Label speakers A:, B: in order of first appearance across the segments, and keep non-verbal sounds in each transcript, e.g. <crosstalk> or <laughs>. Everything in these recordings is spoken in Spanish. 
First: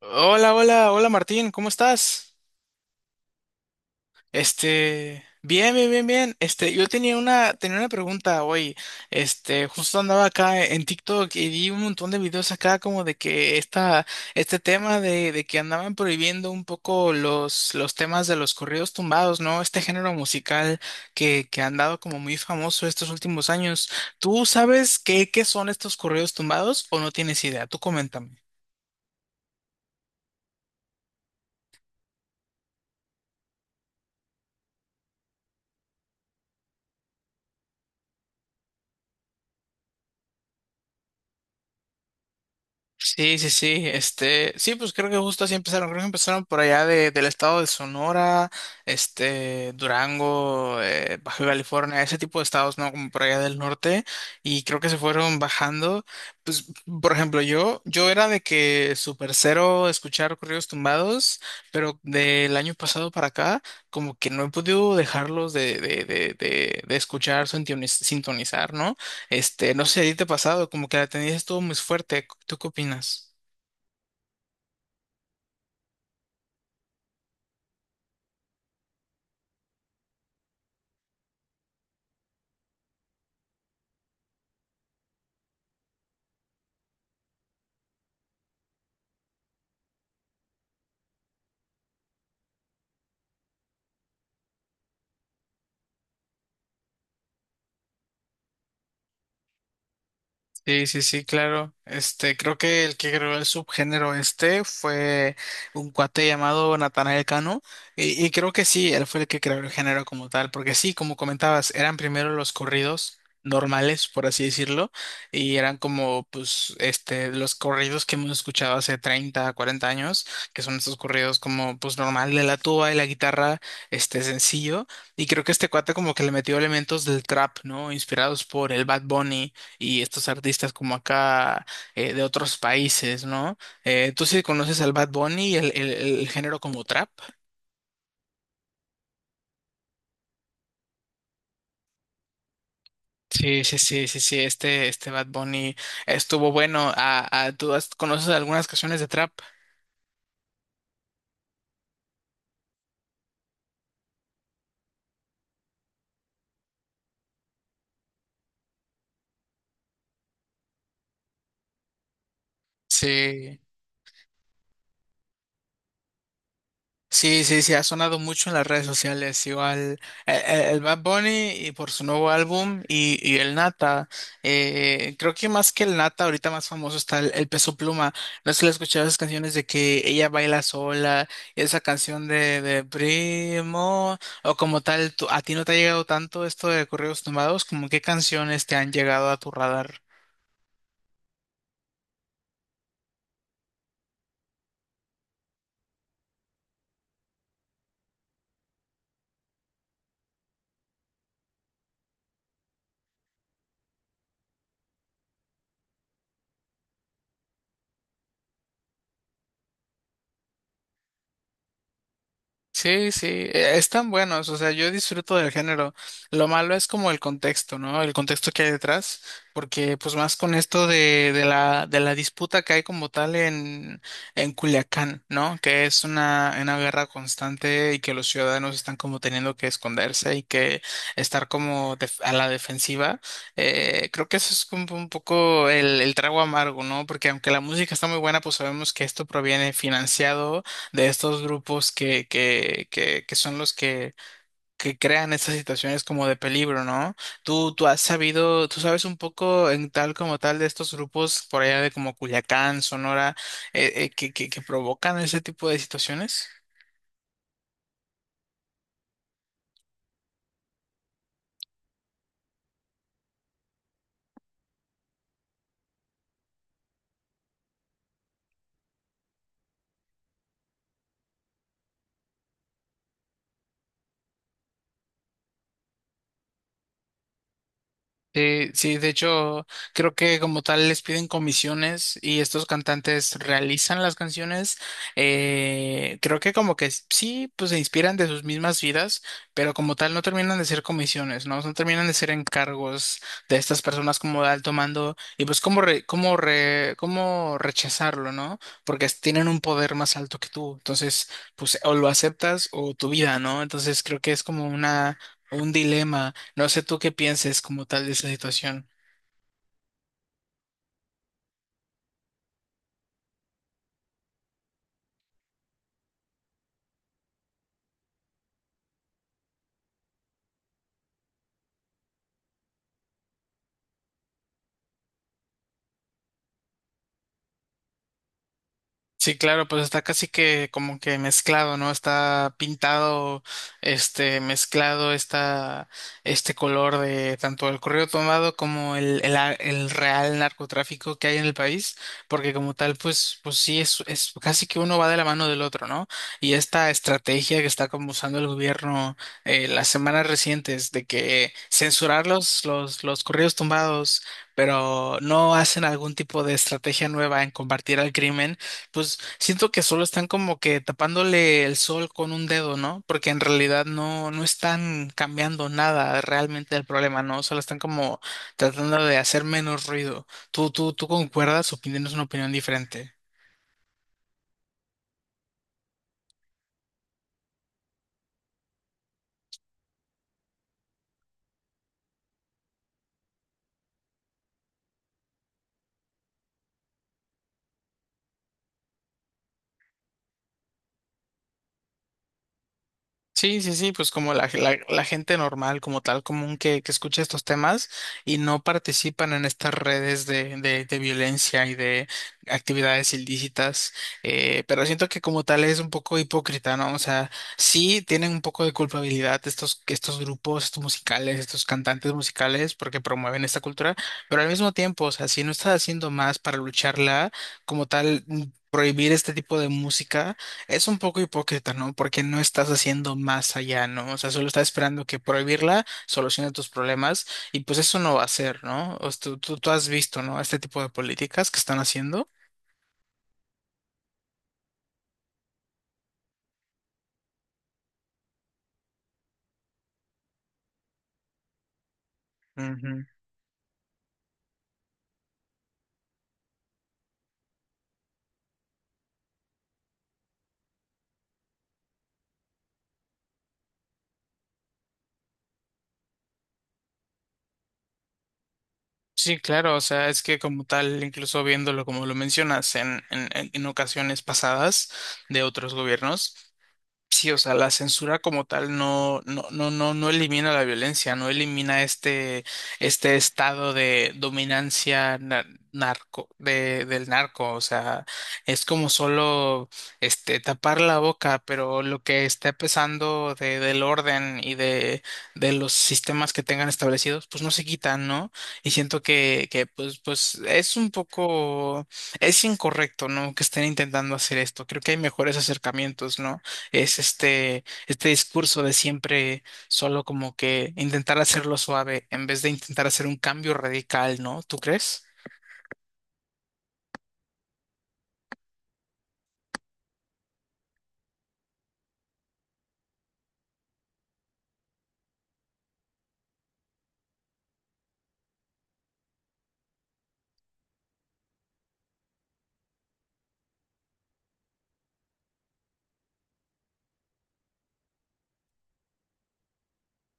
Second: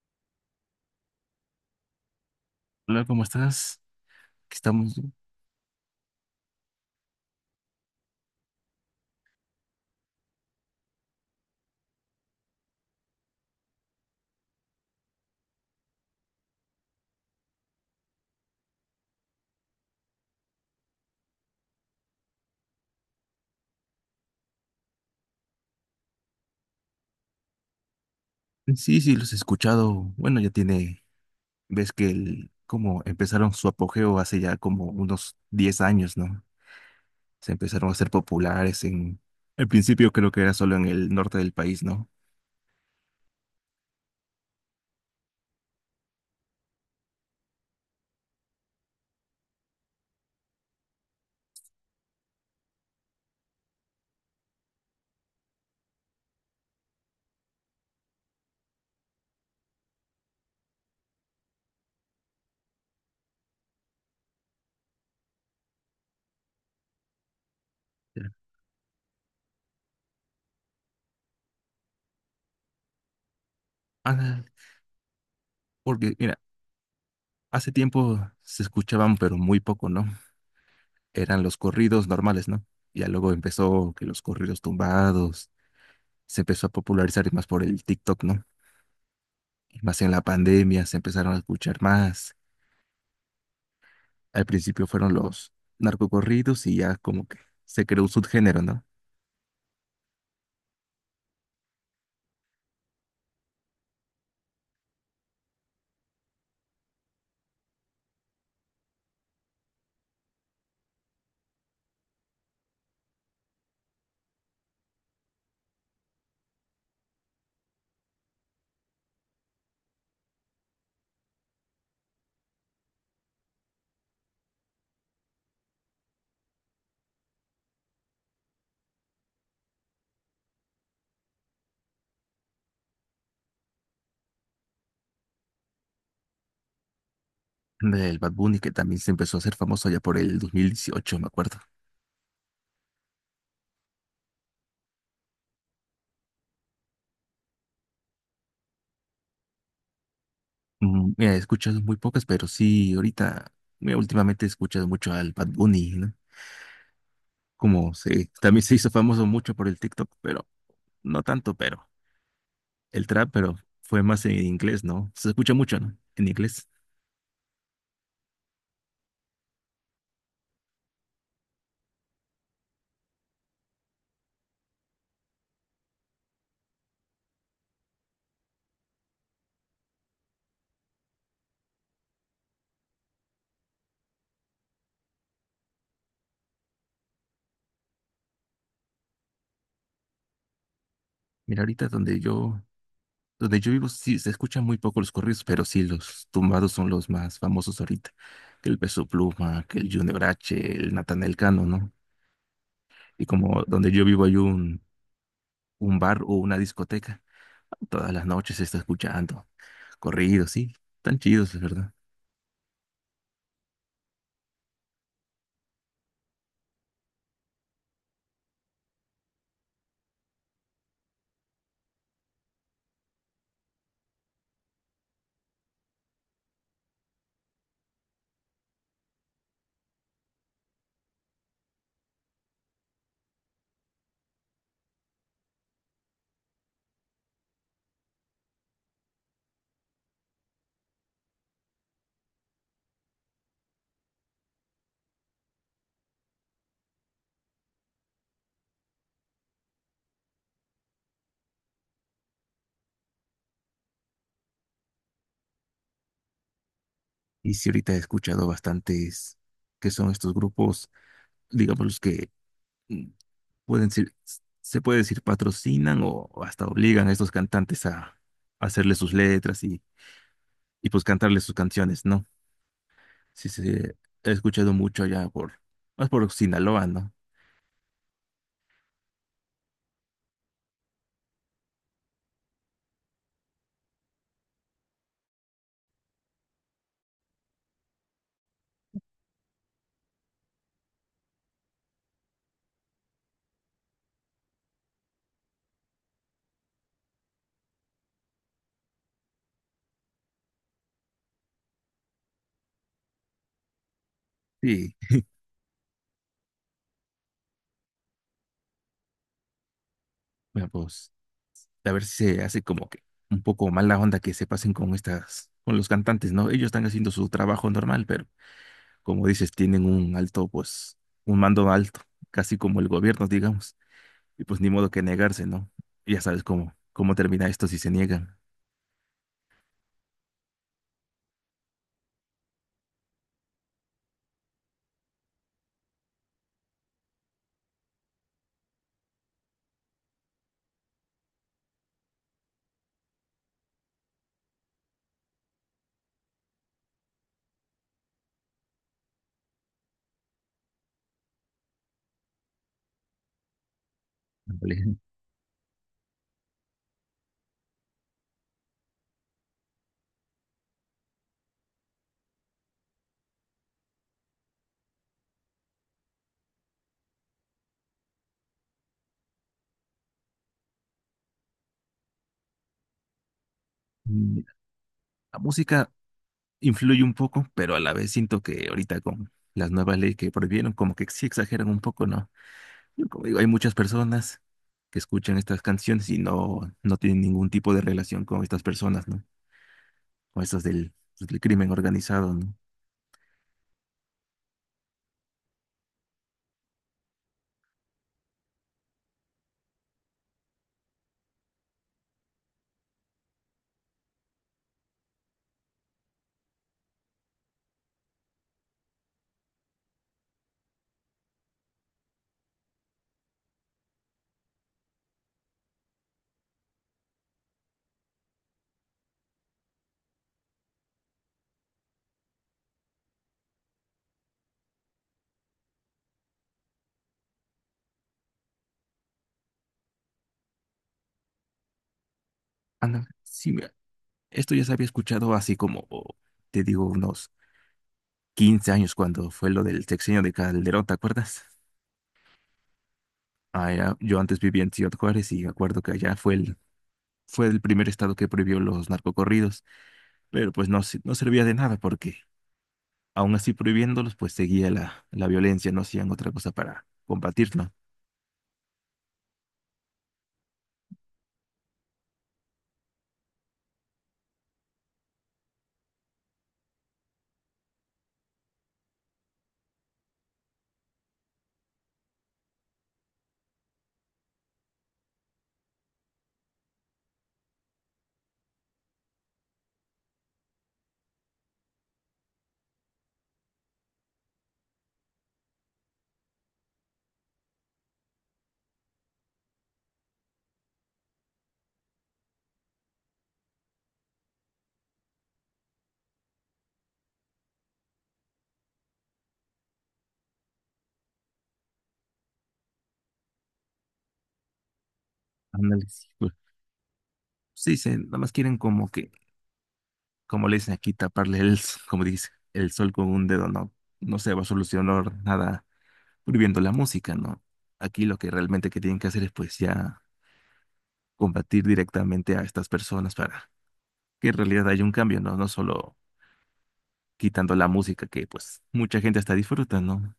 A: Hola, hola, hola Martín, ¿cómo estás?
B: Hola, ¿cómo estás? Aquí estamos.
A: Bien, bien, bien, bien. Yo tenía una pregunta hoy. Justo andaba acá en TikTok y vi un montón de videos acá como de que este tema de que andaban prohibiendo un poco los temas de los corridos tumbados, ¿no? Este género musical que ha andado como muy famoso estos últimos años. ¿Tú sabes qué son estos corridos tumbados o no tienes idea? Tú coméntame.
B: Sí, sí, los he escuchado. Bueno, ya tiene, ves que el, como empezaron su apogeo hace ya como unos 10 años, ¿no? Se empezaron a hacer populares en, al principio creo que era solo en el norte del país, ¿no?
A: Sí, sí, sí, sí, pues creo que justo así empezaron, creo que empezaron por allá del estado de Sonora, Durango, Baja California, ese tipo de estados, ¿no? Como por allá del norte, y creo que se fueron bajando, pues, por ejemplo, yo era de que super cero escuchar corridos tumbados, pero del año pasado para acá, como que no he podido dejarlos de escuchar,
B: Ya.
A: sintonizar, ¿no? No sé, ¿a ti te ha pasado? Como que la tendencia estuvo muy fuerte. ¿Tú qué opinas?
B: Ah, porque, mira, hace tiempo se escuchaban, pero muy poco, ¿no? Eran los corridos normales, ¿no? Ya luego empezó que los corridos tumbados se empezó a popularizar y más por el TikTok, ¿no? Y más en la pandemia se empezaron a escuchar más. Al principio fueron los narcocorridos y ya como que se creó un subgénero, ¿no?
A: Sí, sí, sí, claro. Creo que el que creó el subgénero este fue un cuate llamado Natanael Cano. Y creo que sí, él fue el que creó el género como tal. Porque sí, como comentabas, eran primero los corridos normales, por así decirlo. Y eran como, pues, los corridos que hemos escuchado hace 30, 40 años, que son estos corridos como, pues, normal de la tuba y la guitarra, sencillo. Y creo que este cuate como que le metió elementos del trap, ¿no? Inspirados por el Bad Bunny y estos artistas como acá de otros países, ¿no? ¿Tú sí conoces al Bad Bunny, el género como trap?
B: Del Bad Bunny que también se empezó a hacer famoso ya por el 2018, me acuerdo.
A: Sí, sí, sí, sí, sí, este Bad Bunny estuvo bueno. Ah, ah, ¿tú conoces algunas canciones de trap?
B: Mm, mira, he escuchado muy pocas, pero sí, ahorita, mira, últimamente he escuchado mucho al Bad Bunny, ¿no? Como se, también se hizo famoso mucho por el TikTok, pero no tanto, pero el trap, pero
A: Sí.
B: fue más en inglés, ¿no? Se escucha mucho, ¿no? En inglés.
A: Sí, sí, sí, ha sonado mucho en las redes sociales, igual el Bad Bunny y por su nuevo álbum y el Nata, creo que más que el Nata, ahorita más famoso está el Peso Pluma, no sé si le has escuchado esas canciones de que ella baila sola, y esa canción de Primo, o como tal, ¿a ti no te ha llegado tanto esto de corridos tumbados? ¿Cómo qué canciones te han llegado a tu radar?
B: Mira, ahorita donde yo vivo sí se escuchan muy poco los corridos, pero sí los tumbados son los más famosos ahorita. Que el Peso Pluma, que el Junior H, el Natanael Cano, ¿no? Y como donde yo vivo hay un bar o una discoteca, todas las noches se está escuchando corridos, sí, tan chidos, es verdad.
A: Sí, sí, están buenos, o sea, yo disfruto del género. Lo malo es como el contexto, ¿no? El contexto que hay detrás, porque pues más con esto de la disputa que hay como tal en Culiacán, ¿no? Que es una guerra constante y que los ciudadanos están como teniendo que esconderse y que estar como a la defensiva. Creo que eso es como un poco el trago amargo, ¿no? Porque aunque la música está muy buena, pues sabemos que esto proviene financiado de estos grupos que son los que crean estas situaciones como de peligro, ¿no? Tú has sabido, tú sabes un poco en tal como tal de estos grupos por allá de como Culiacán, Sonora, que provocan ese tipo de situaciones.
B: Y sí ahorita he escuchado bastantes que son estos grupos, digamos los que mm, pueden ser, se puede decir patrocinan o hasta obligan a estos cantantes a hacerle sus letras y pues cantarle sus canciones, ¿no? Sí, sí, he escuchado mucho allá por, más por Sinaloa, ¿no?
A: Sí, sí, de hecho, creo que como tal les piden comisiones y estos cantantes realizan las canciones. Creo que como que sí, pues se inspiran de sus mismas vidas, pero como tal no terminan de ser comisiones, ¿no? No terminan de ser encargos de estas personas como de alto mando y pues cómo rechazarlo, ¿no? Porque tienen un poder más alto que tú. Entonces, pues o lo aceptas o tu vida, ¿no? Entonces creo que es como
B: Sí,
A: un dilema. No sé tú qué pienses como tal de esa situación.
B: bueno, pues a ver si se hace como que un poco mala onda que se pasen con estas, con los cantantes, ¿no? Ellos están haciendo su trabajo normal, pero como dices, tienen un alto, pues, un mando alto, casi como el gobierno, digamos, y pues ni modo que negarse, ¿no? Ya sabes cómo, cómo termina esto si se niegan.
A: Sí, claro, pues está casi que como que mezclado, ¿no? Está pintado, mezclado está este color de tanto el correo tomado como el real narcotráfico que hay en el país, porque como tal, pues, sí, es casi que uno va de la mano del otro, ¿no? Y esta estrategia que está como usando el gobierno las semanas recientes de que censurar los correos tumbados,
B: Ándale.
A: pero no hacen algún tipo de estrategia nueva en combatir al crimen, pues siento que solo están como que tapándole el sol con un dedo, ¿no? Porque en realidad no están cambiando nada realmente del problema, ¿no? Solo están como tratando de hacer menos ruido. ¿Tú concuerdas o tienes una opinión diferente?
B: Mm, la música influye un poco, pero a la vez siento que ahorita con las nuevas leyes que prohibieron, como que sí exageran un poco, ¿no? Como digo, hay muchas personas que escuchan estas canciones y no, no tienen ningún tipo de relación con estas personas, ¿no? Con estas del, pues, del crimen organizado, ¿no?
A: Sí, sí, sí, pues como la gente normal, como tal común que escucha estos temas y no participan en estas redes de violencia y de actividades ilícitas, pero siento que como tal es un poco hipócrita, ¿no? O sea, sí tienen un poco de culpabilidad estos grupos, estos musicales, estos cantantes musicales, porque promueven esta cultura, pero al mismo tiempo, o sea, si no estás haciendo más para lucharla, como tal prohibir este tipo de música es un poco hipócrita, ¿no? Porque no estás haciendo más allá, ¿no? O sea, solo estás esperando que prohibirla solucione tus problemas y pues eso no va a ser, ¿no? O sea, tú has visto, ¿no? Este tipo de políticas que están haciendo.
B: Ana, sí, mira, esto ya se había escuchado así como, o, te digo, unos 15 años cuando fue lo del sexenio de Calderón, ¿te acuerdas?
A: Ujú.
B: Ah, era- yo antes vivía en Ciudad Juárez y me acuerdo que allá fue el primer estado que prohibió los narcocorridos, pero pues no, se- no servía de nada porque aún así prohibiéndolos, pues seguía la, la violencia, no hacían otra cosa para combatirlo.
A: Sí, claro, o sea, es que como tal, incluso viéndolo como lo mencionas en ocasiones pasadas de otros gobiernos, sí, o sea, la censura como tal no elimina la violencia, no elimina este estado de dominancia narco, del narco. O sea, es como solo tapar la boca, pero lo que está pesando del orden y de los sistemas que tengan establecidos, pues no se quitan, ¿no? Y siento que pues es un poco, es incorrecto, ¿no? Que estén intentando hacer esto. Creo que hay mejores acercamientos, ¿no? Es este discurso de siempre, solo como que intentar hacerlo suave en vez de intentar hacer un cambio radical, ¿no? ¿Tú crees?
B: Ándale, sí, güey. Sí, dicen, nada más quieren como que, como le dicen aquí, taparle el, s- como dice, el sol con un dedo, no, no se va a solucionar nada prohibiendo la música, ¿no? Aquí lo que realmente que tienen que hacer es pues ya combatir directamente a estas personas para que en realidad haya un cambio, ¿no? No solo quitando la música que pues mucha gente hasta disfruta, ¿no?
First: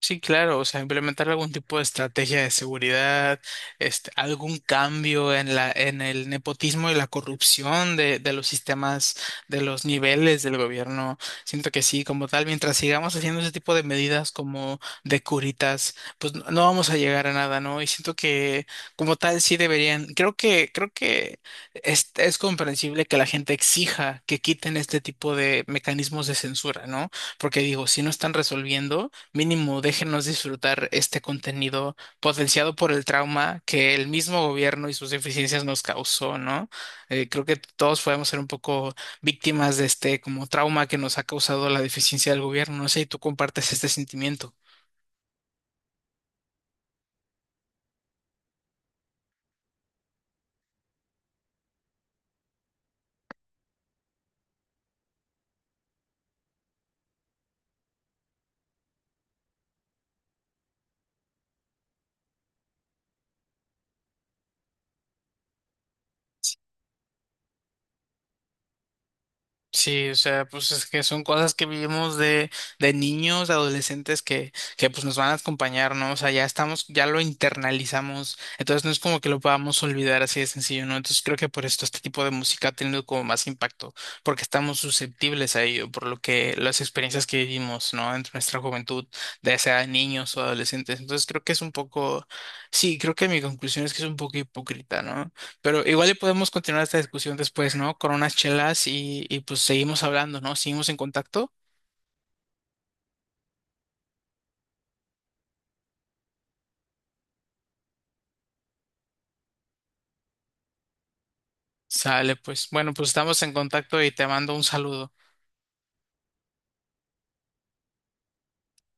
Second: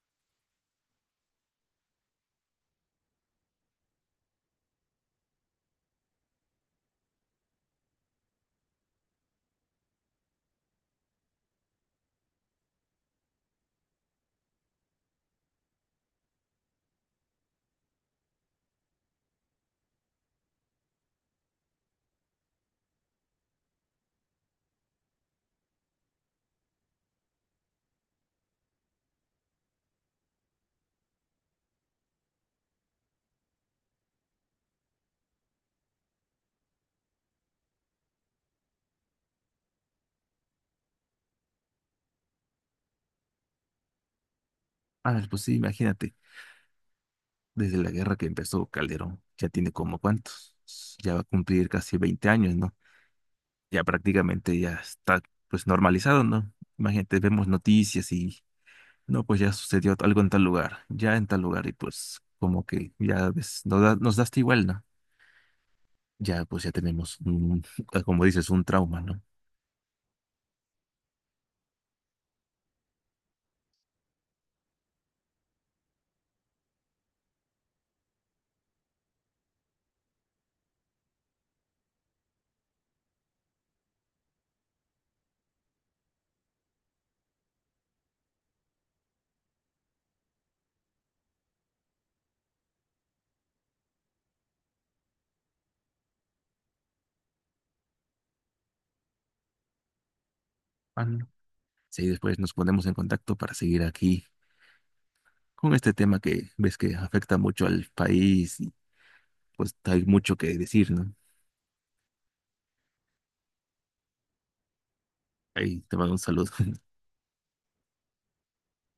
A: Sí, claro, o sea, implementar algún tipo de estrategia de seguridad, algún cambio en el nepotismo y la corrupción de los sistemas, de los niveles del gobierno. Siento que sí, como tal, mientras sigamos haciendo ese tipo de medidas como de curitas, pues no vamos a llegar a nada, ¿no? Y siento que como tal sí deberían, creo que es comprensible que la gente exija que quiten este tipo de mecanismos de censura, ¿no? Porque digo, si no están resolviendo, mínimo déjenos disfrutar este contenido potenciado por el trauma que el mismo gobierno y sus deficiencias nos causó, ¿no? Creo que todos podemos ser un poco víctimas de este como trauma que nos ha causado la deficiencia del gobierno. No sé si tú compartes este sentimiento.
B: Ah, pues sí, imagínate, desde la guerra que empezó Calderón, ya tiene como cuántos, ya va a cumplir casi 20 años, ¿no? Ya prácticamente ya está pues normalizado, ¿no? Imagínate, vemos noticias y no, pues ya sucedió algo en tal lugar, ya en tal lugar y pues como que ya ves, nos da hasta igual, ¿no? Ya pues ya tenemos un, <laughs> como dices, un trauma, ¿no?
A: Sí, o sea, pues es que son cosas que vivimos de niños, de adolescentes que pues nos van a acompañar, ¿no? O sea, ya estamos, ya lo internalizamos, entonces no es como que lo podamos olvidar así de sencillo, ¿no? Entonces creo que por esto este tipo de música ha tenido como más impacto, porque estamos susceptibles a ello, por lo que las experiencias que vivimos, ¿no? En nuestra juventud, ya sea niños o adolescentes. Entonces creo que es un poco, sí, creo que mi conclusión es que es un poco hipócrita, ¿no? Pero igual y podemos continuar esta discusión después, ¿no? Con unas chelas y pues seguimos hablando, ¿no? Seguimos en
B: Ah, no.
A: contacto.
B: Sí, después nos ponemos en contacto para seguir aquí con este tema que ves que afecta mucho al país y pues hay mucho que decir, ¿no?
A: Sale, pues. Bueno, pues estamos en contacto y te mando un saludo.
B: Ahí te mando un saludo. <laughs>